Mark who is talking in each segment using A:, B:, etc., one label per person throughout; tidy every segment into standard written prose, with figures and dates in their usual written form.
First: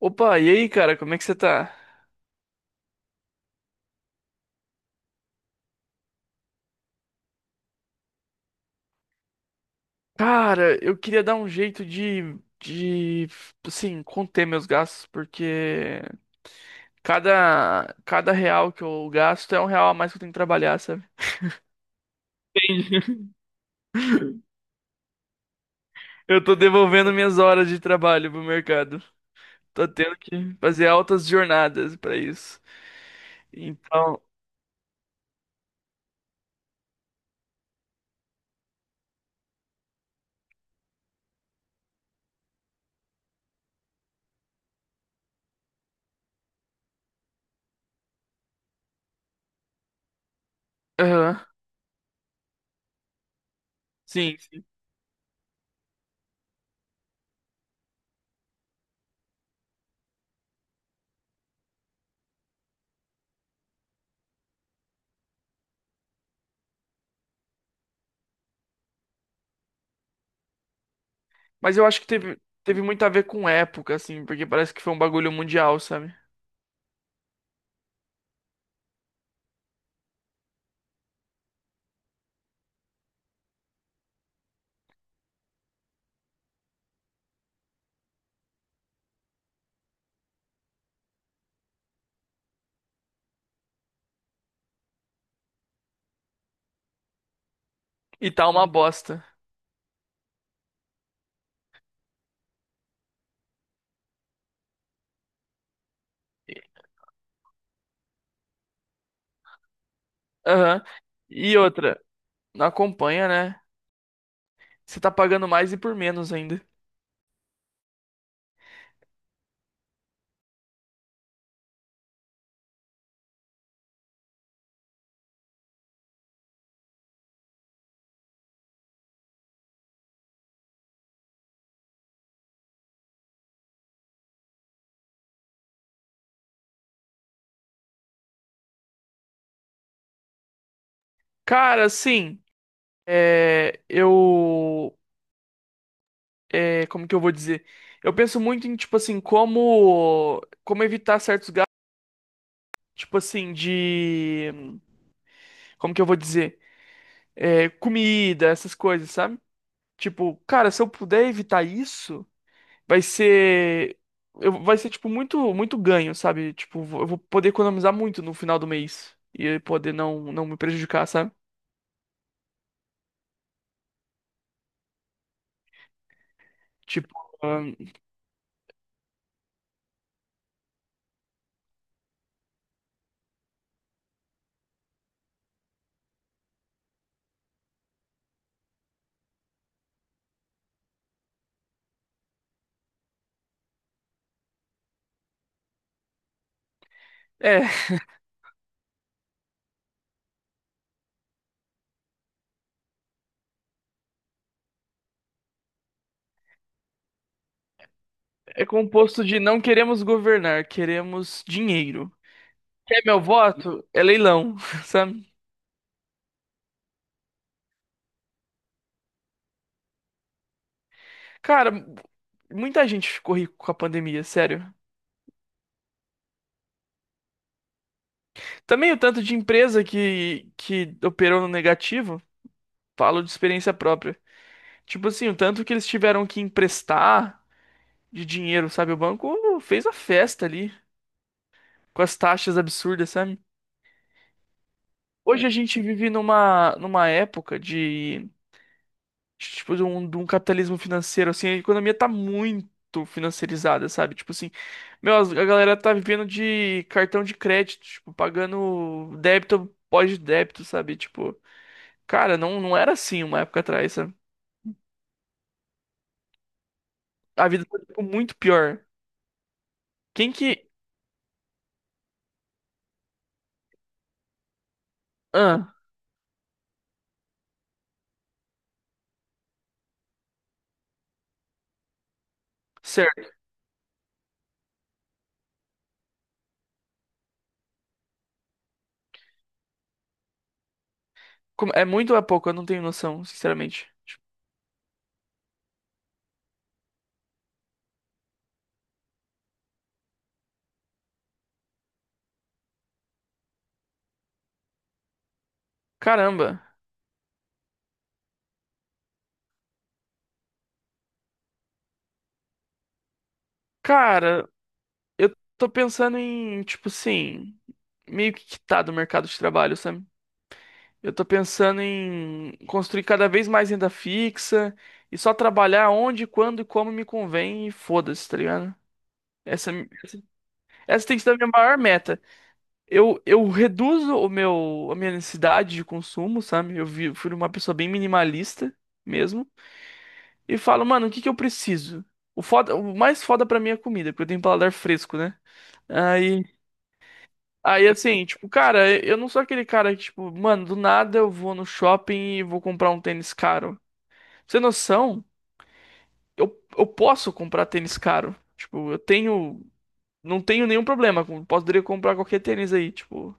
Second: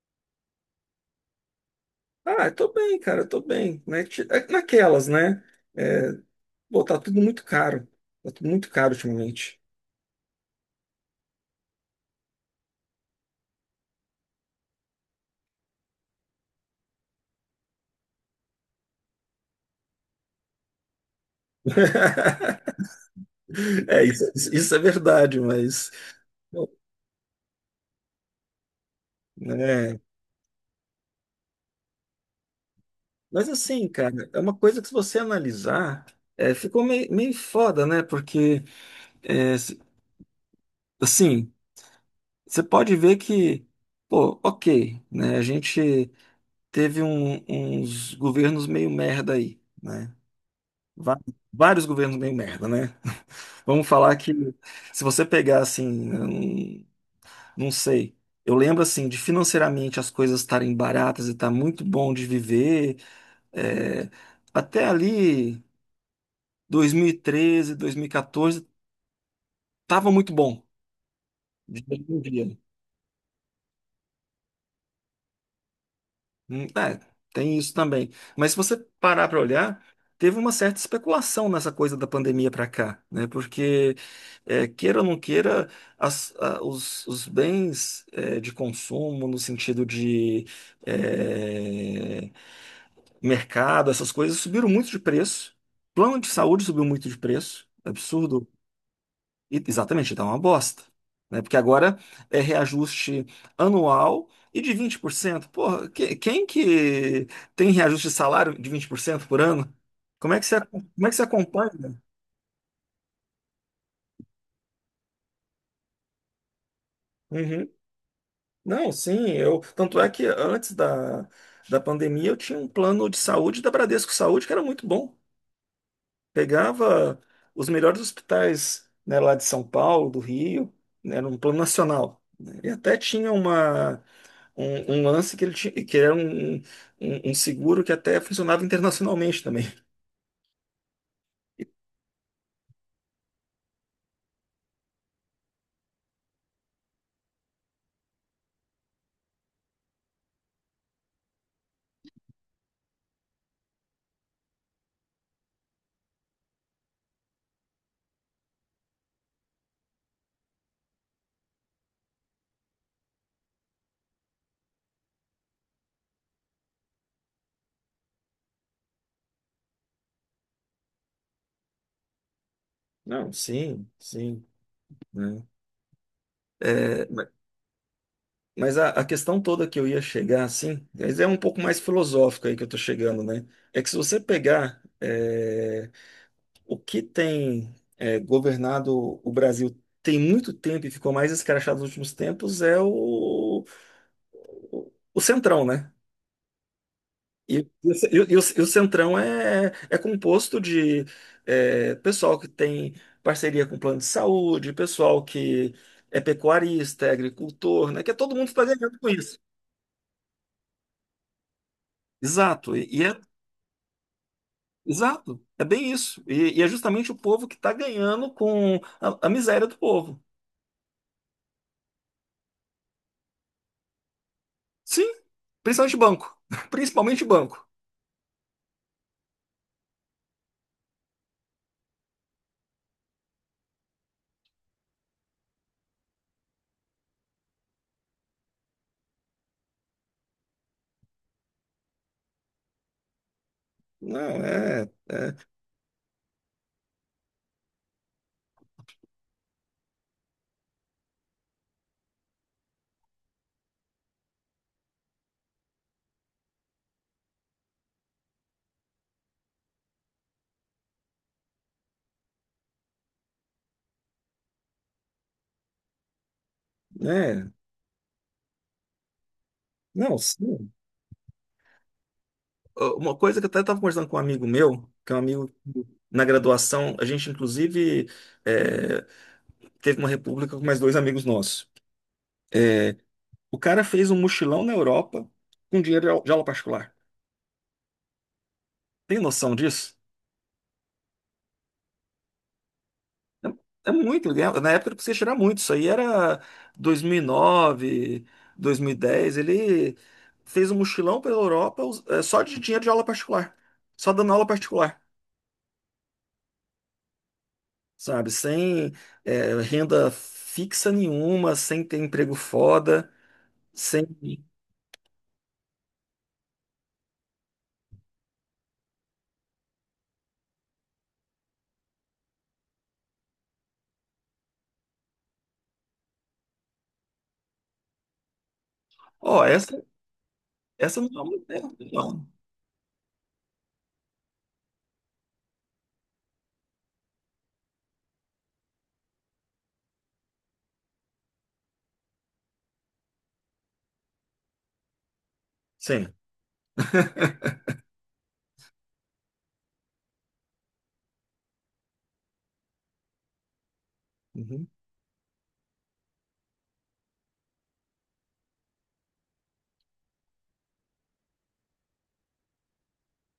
A: Opa, e aí, cara, como é que você tá?
B: Ah, eu tô bem, cara, eu tô bem. Né? Naquelas, né? É, pô, tá tudo muito caro. Tá tudo muito caro ultimamente.
A: Cara, eu queria dar um jeito de, assim, conter meus gastos, porque cada real que eu gasto é um real a mais que eu tenho que trabalhar, sabe? Entendi.
B: É, isso, isso é verdade, mas.
A: Eu tô
B: Bom,
A: devolvendo minhas horas de trabalho pro mercado. Tô
B: né?
A: tendo que fazer altas jornadas pra isso.
B: Mas assim,
A: Então,
B: cara, é uma coisa que, se você analisar, ficou meio foda, né? Porque, é, se- assim, você pode ver que, pô, ok, né? A gente teve uns governos meio merda aí, né? Va-
A: aham,
B: Vários governos meio merda, né? Vamos falar que,
A: sim, sim.
B: se você pegar assim, eu não sei. Eu lembro assim de financeiramente as coisas estarem baratas e tá muito bom de viver. é, Até ali 2013, 2014 tava muito bom,
A: Mas
B: de
A: eu
B: dia
A: acho que
B: em
A: teve,
B: dia.
A: teve muito a ver com época, assim, porque parece que foi um bagulho mundial, sabe?
B: É, tem isso também. Mas, se você parar para olhar, teve uma certa especulação nessa coisa da pandemia para cá, né? Porque, queira ou não queira, os bens, de consumo, no sentido de, é, mercado, essas coisas, subiram muito de preço. Plano de saúde subiu muito de preço.
A: E
B: Absurdo.
A: tá uma bosta.
B: Exatamente, dá uma bosta. Né? Porque agora é reajuste anual e de 20%. Porra, quem que tem reajuste de salário de 20% por cento por ano? Como é que
A: Aham.
B: como é que você
A: E
B: acompanha?
A: outra, não acompanha, né? Você tá pagando mais e por menos ainda.
B: Uhum. Não, sim, eu. Tanto é que antes da, pandemia eu tinha um plano de saúde da Bradesco Saúde que era muito bom. Pegava os melhores hospitais, né, lá de São Paulo, do Rio, né, era um plano nacional, né? E até tinha uma. um lance que ele tinha, que era um seguro que até funcionava internacionalmente também.
A: Cara, assim, é, eu, como que eu vou dizer? Eu penso muito em, tipo assim, como evitar certos gastos, tipo assim, de, como que eu vou dizer? É, comida, essas coisas, sabe? Tipo, cara, se eu puder evitar isso vai ser vai ser tipo muito muito ganho, sabe? Tipo, eu vou poder economizar muito no final do mês e poder não me prejudicar, sabe?
B: Não, sim, sim, né? É,
A: Tipo,
B: ma-
A: ahn,
B: mas a questão toda que eu ia chegar, assim, mas é um pouco mais filosófica aí que eu tô chegando, né? É que, se você pegar o que tem governado o Brasil tem muito tempo e ficou mais escrachado nos últimos tempos é o centrão, né?
A: é,
B: O ce- e o- e o- e o Centrão é composto de pessoal que tem parceria com plano de saúde, pessoal que é pecuarista, é agricultor, né? Que é todo mundo está
A: é
B: ganhando com
A: composto
B: isso.
A: de não queremos governar, queremos dinheiro.
B: Exato. E,
A: Quer
B: e é
A: meu voto? É leilão, sabe?
B: exato, é bem isso. E é justamente o povo que está ganhando com a miséria do povo.
A: Cara, muita gente ficou rico com a pandemia, sério.
B: Sim, principalmente banco. Principalmente banco.
A: Também o tanto de empresa que operou no negativo, falo de experiência própria. Tipo assim, o tanto que eles tiveram que emprestar de dinheiro, sabe? O banco fez a festa ali com as taxas absurdas, sabe?
B: Não, é,
A: Hoje a gente vive numa época de, tipo, de um capitalismo financeiro, assim, a economia tá muito financiarizada, sabe? Tipo assim, meu, a galera tá vivendo de cartão de crédito, tipo, pagando débito pós-débito, sabe? Tipo, cara, não era assim uma época atrás, sabe?
B: é,
A: A vida tá, tipo, muito pior.
B: não,
A: Quem que...
B: sim. Ah, uma coisa que eu até estava conversando com um amigo meu, que é um amigo
A: Ah,
B: que, na graduação, a gente inclusive é, teve uma república com mais dois amigos nossos. É,
A: certo.
B: o cara fez um mochilão na Europa com dinheiro de de aula particular. Tem noção disso?
A: Como- É muito ou é pouco? Eu não tenho noção, sinceramente.
B: É
A: Tipo,
B: muito, né? Na época ele precisava tirar muito. Isso aí era 2009, 2010. Ele fez um mochilão pela Europa só de dinheiro de aula particular, só dando aula particular,
A: caramba.
B: sabe? Sem renda fixa nenhuma, sem ter emprego foda, sem.
A: Cara, eu tô pensando em, tipo assim, meio que quitar do mercado de trabalho, sabe? Eu tô pensando em construir cada vez mais renda fixa e só trabalhar onde, quando e como me convém e foda-se, tá ligado?
B: Ó,
A: Essa,
B: essa,
A: essa
B: essa
A: essa
B: não
A: tem
B: é
A: sido
B: uma
A: a minha
B: ideia,
A: maior meta.
B: não.
A: Eu reduzo a minha necessidade de consumo, sabe? Fui uma pessoa bem minimalista mesmo. E falo, mano, o que que eu preciso? O foda, o mais foda pra mim é comida, porque eu tenho um paladar fresco, né?
B: Sim.
A: Aí Aí assim, tipo, cara, eu não sou aquele cara que, tipo, mano, do nada eu vou no shopping e vou comprar um tênis caro. Pra você ter
B: Uhum.
A: noção, eu posso comprar tênis caro. Tipo, eu tenho. Não tenho nenhum problema. Poderia comprar qualquer tênis aí, tipo.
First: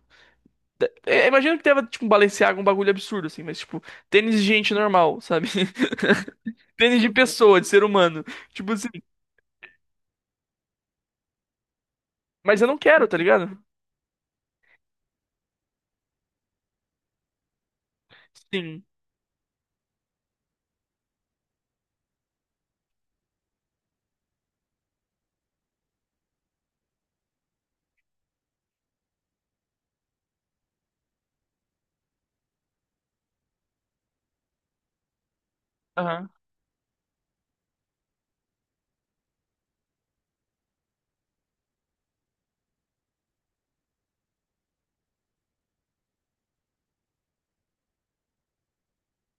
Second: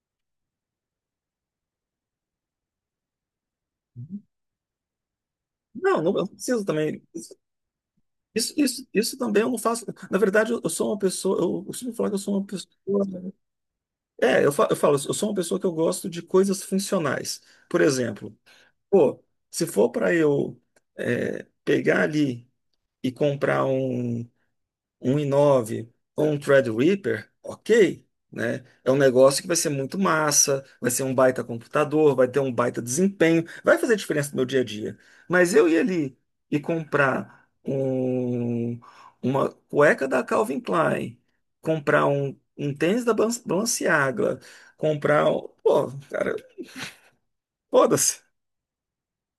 A: Imagino que tava, tipo, um Balenciaga, um bagulho absurdo, assim, mas, tipo,
B: Uhum.
A: tênis de gente normal, sabe?
B: Não, não, eu não preciso também.
A: Tênis de pessoa, de ser humano.
B: Isso,
A: Tipo
B: isso,
A: assim,
B: isso também eu não faço. Na verdade, eu sou uma pessoa. Eu sempre falo que eu sou uma
A: mas eu não
B: pessoa.
A: quero, tá ligado?
B: É, eu falo, eu sou uma pessoa que eu gosto de coisas funcionais. Por exemplo,
A: Sim.
B: pô, se for para pegar ali e comprar um 1,9 com um Threadripper, ok, né? É um negócio que vai ser muito massa, vai ser um baita computador, vai ter um baita desempenho, vai fazer diferença no meu dia a dia. Mas eu ir ali
A: Aham.
B: e comprar uma cueca da Calvin Klein, comprar um tênis da Balenciaga, comprar. Pô, cara, foda-se.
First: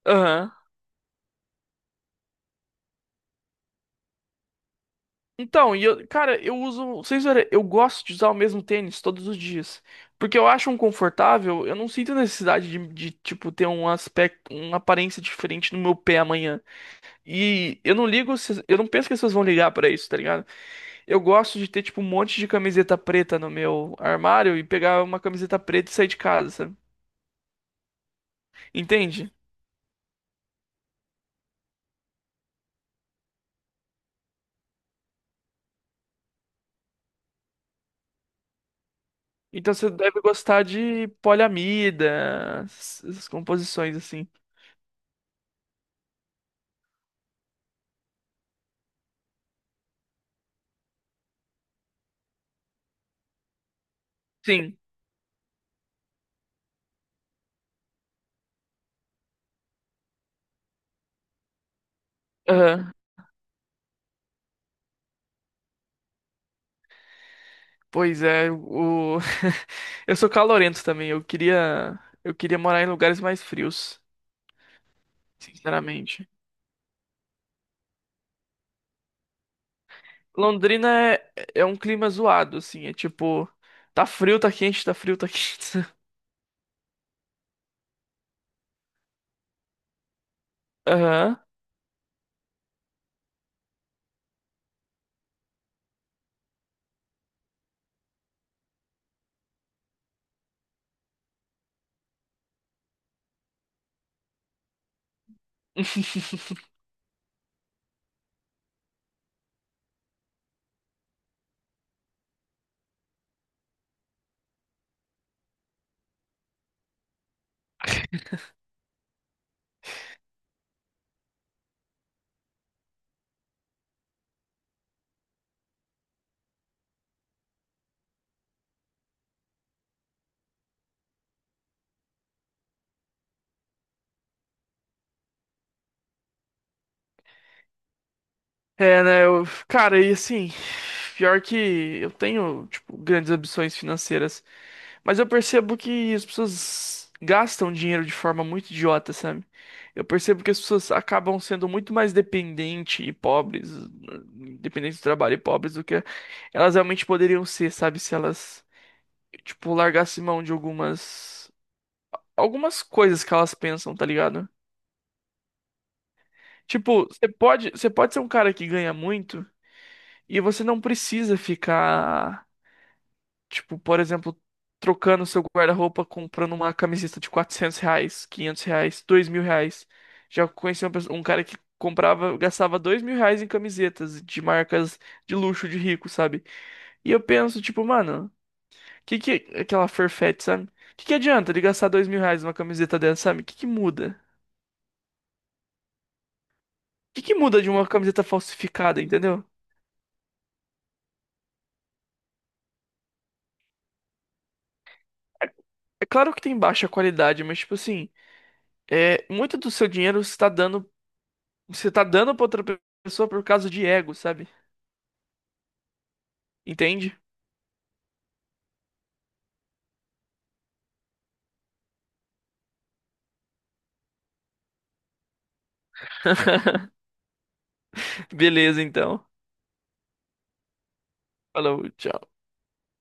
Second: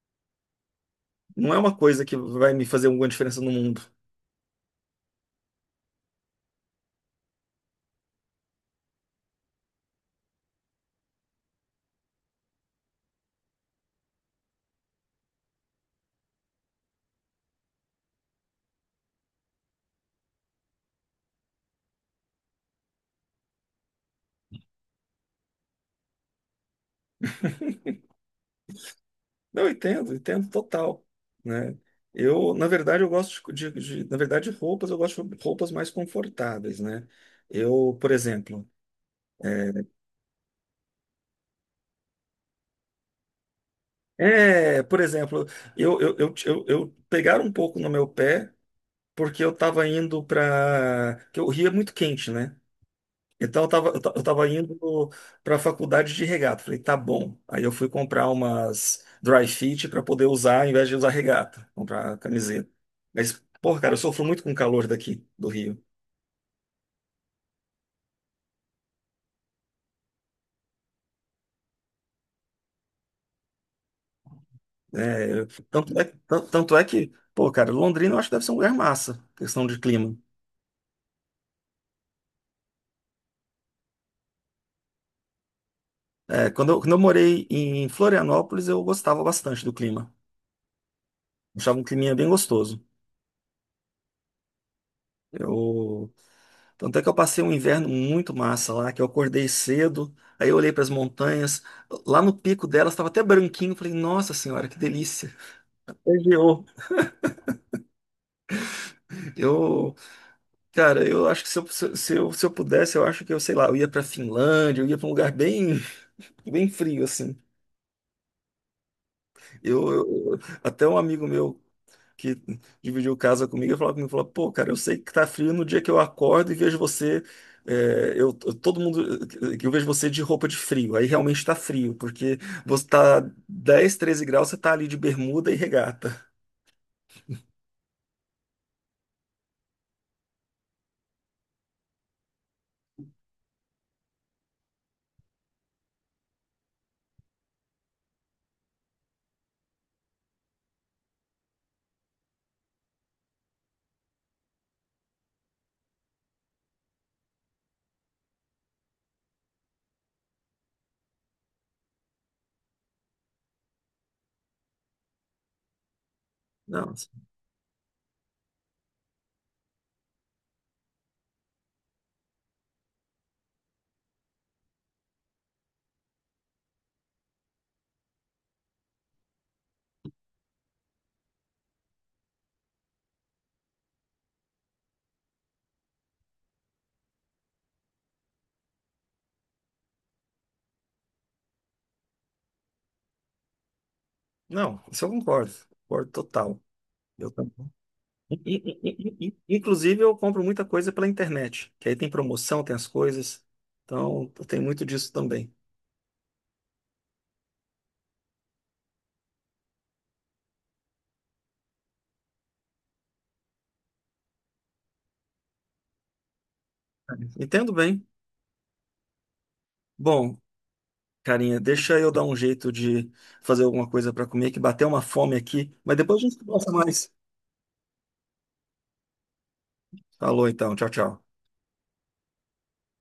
A: Aham.
B: Não é uma coisa que vai me fazer alguma diferença no mundo.
A: Então, e eu, cara, eu uso, vocês verem, eu gosto de usar o mesmo tênis todos os dias, porque eu acho um confortável, eu não sinto necessidade tipo ter um aspecto, uma aparência diferente no meu pé amanhã. E eu não ligo, eu não penso que as pessoas vão ligar pra isso, tá ligado? Eu gosto de ter tipo um monte de camiseta preta no meu armário e pegar uma camiseta preta e sair de casa, sabe? Entende?
B: Não, eu entendo, entendo total, né? Eu, na verdade, eu gosto na verdade, de roupas, eu gosto de roupas mais confortáveis, né? Eu, por exemplo,
A: Então você deve gostar de poliamida, essas composições assim.
B: é, é, por exemplo, eu pegaram um pouco no meu pé porque eu tava indo para, que o Rio é muito quente, né? Então eu tava indo
A: Sim.
B: para a faculdade de regata. Falei, tá bom. Aí eu fui comprar umas dry fit para poder usar, ao invés de usar regata, comprar camiseta. Mas, pô, cara, eu sofro muito com o calor daqui do Rio,
A: Pois é, o eu sou calorento também. Eu queria morar em lugares mais frios,
B: né?
A: sinceramente.
B: Tanto é que, pô, cara, Londrina eu acho que deve ser um lugar massa, questão de clima.
A: Londrina é, é um clima zoado, assim, é tipo, tá frio, tá quente, tá frio, tá quente.
B: É, quando eu morei em Florianópolis, eu gostava bastante do clima.
A: Aham.
B: Achava um climinha bem gostoso. Eu Tanto é que eu passei um inverno muito massa lá, que eu acordei cedo, aí eu olhei para as montanhas, lá no pico delas estava até branquinho, falei, nossa senhora, que delícia. Legiou. Eu, cara, eu acho que se eu pudesse, eu acho que eu, sei lá, eu ia para Finlândia, eu ia para um lugar bem, bem frio, assim. Até um amigo meu que dividiu casa comigo, e falou comigo, falou, pô, cara, eu sei que tá frio no dia que eu acordo e vejo você, todo mundo, que eu vejo você de roupa de frio, aí realmente tá frio, porque você tá 10, 13 graus, você tá ali de bermuda e regata.
A: É, né, cara, e assim, pior que eu tenho, tipo, grandes ambições financeiras. Mas eu percebo que as pessoas gastam dinheiro de forma muito idiota, sabe? Eu percebo que as pessoas acabam sendo muito mais dependentes e pobres, dependentes do trabalho e pobres do que elas realmente poderiam ser, sabe? Se elas, tipo, largassem mão de algumas coisas que elas pensam, tá ligado?
B: Não,
A: Tipo, você pode ser um cara que ganha muito e você não precisa ficar. Tipo, por exemplo, trocando seu guarda-roupa, comprando uma camiseta de R$ 400, R$ 500, R$ 2.000. Já conheci uma pessoa- um cara que comprava, gastava R$ 2.000 em camisetas de marcas de luxo, de rico, sabe? E eu penso, tipo, mano, que aquela Farfetch, sabe? Que adianta ele gastar R$ 2.000 numa camiseta dessa, sabe? Que muda?
B: não, isso eu concordo, concordo total. Eu
A: Que
B: também.
A: muda de uma camiseta falsificada, entendeu?
B: Inclusive, eu compro muita coisa pela internet, que aí tem promoção, tem as coisas, então tem muito disso também.
A: É claro que tem baixa qualidade, mas, tipo assim, é, muito do seu dinheiro está dando. Você tá dando pra outra pessoa por causa de ego, sabe? Entende?
B: Entendo bem. Bom, carinha, deixa eu dar um jeito de fazer alguma coisa para comer, que bateu uma fome aqui, mas depois a gente conversa mais.
A: Beleza, então.
B: Falou então, tchau, tchau.
A: Falou, tchau.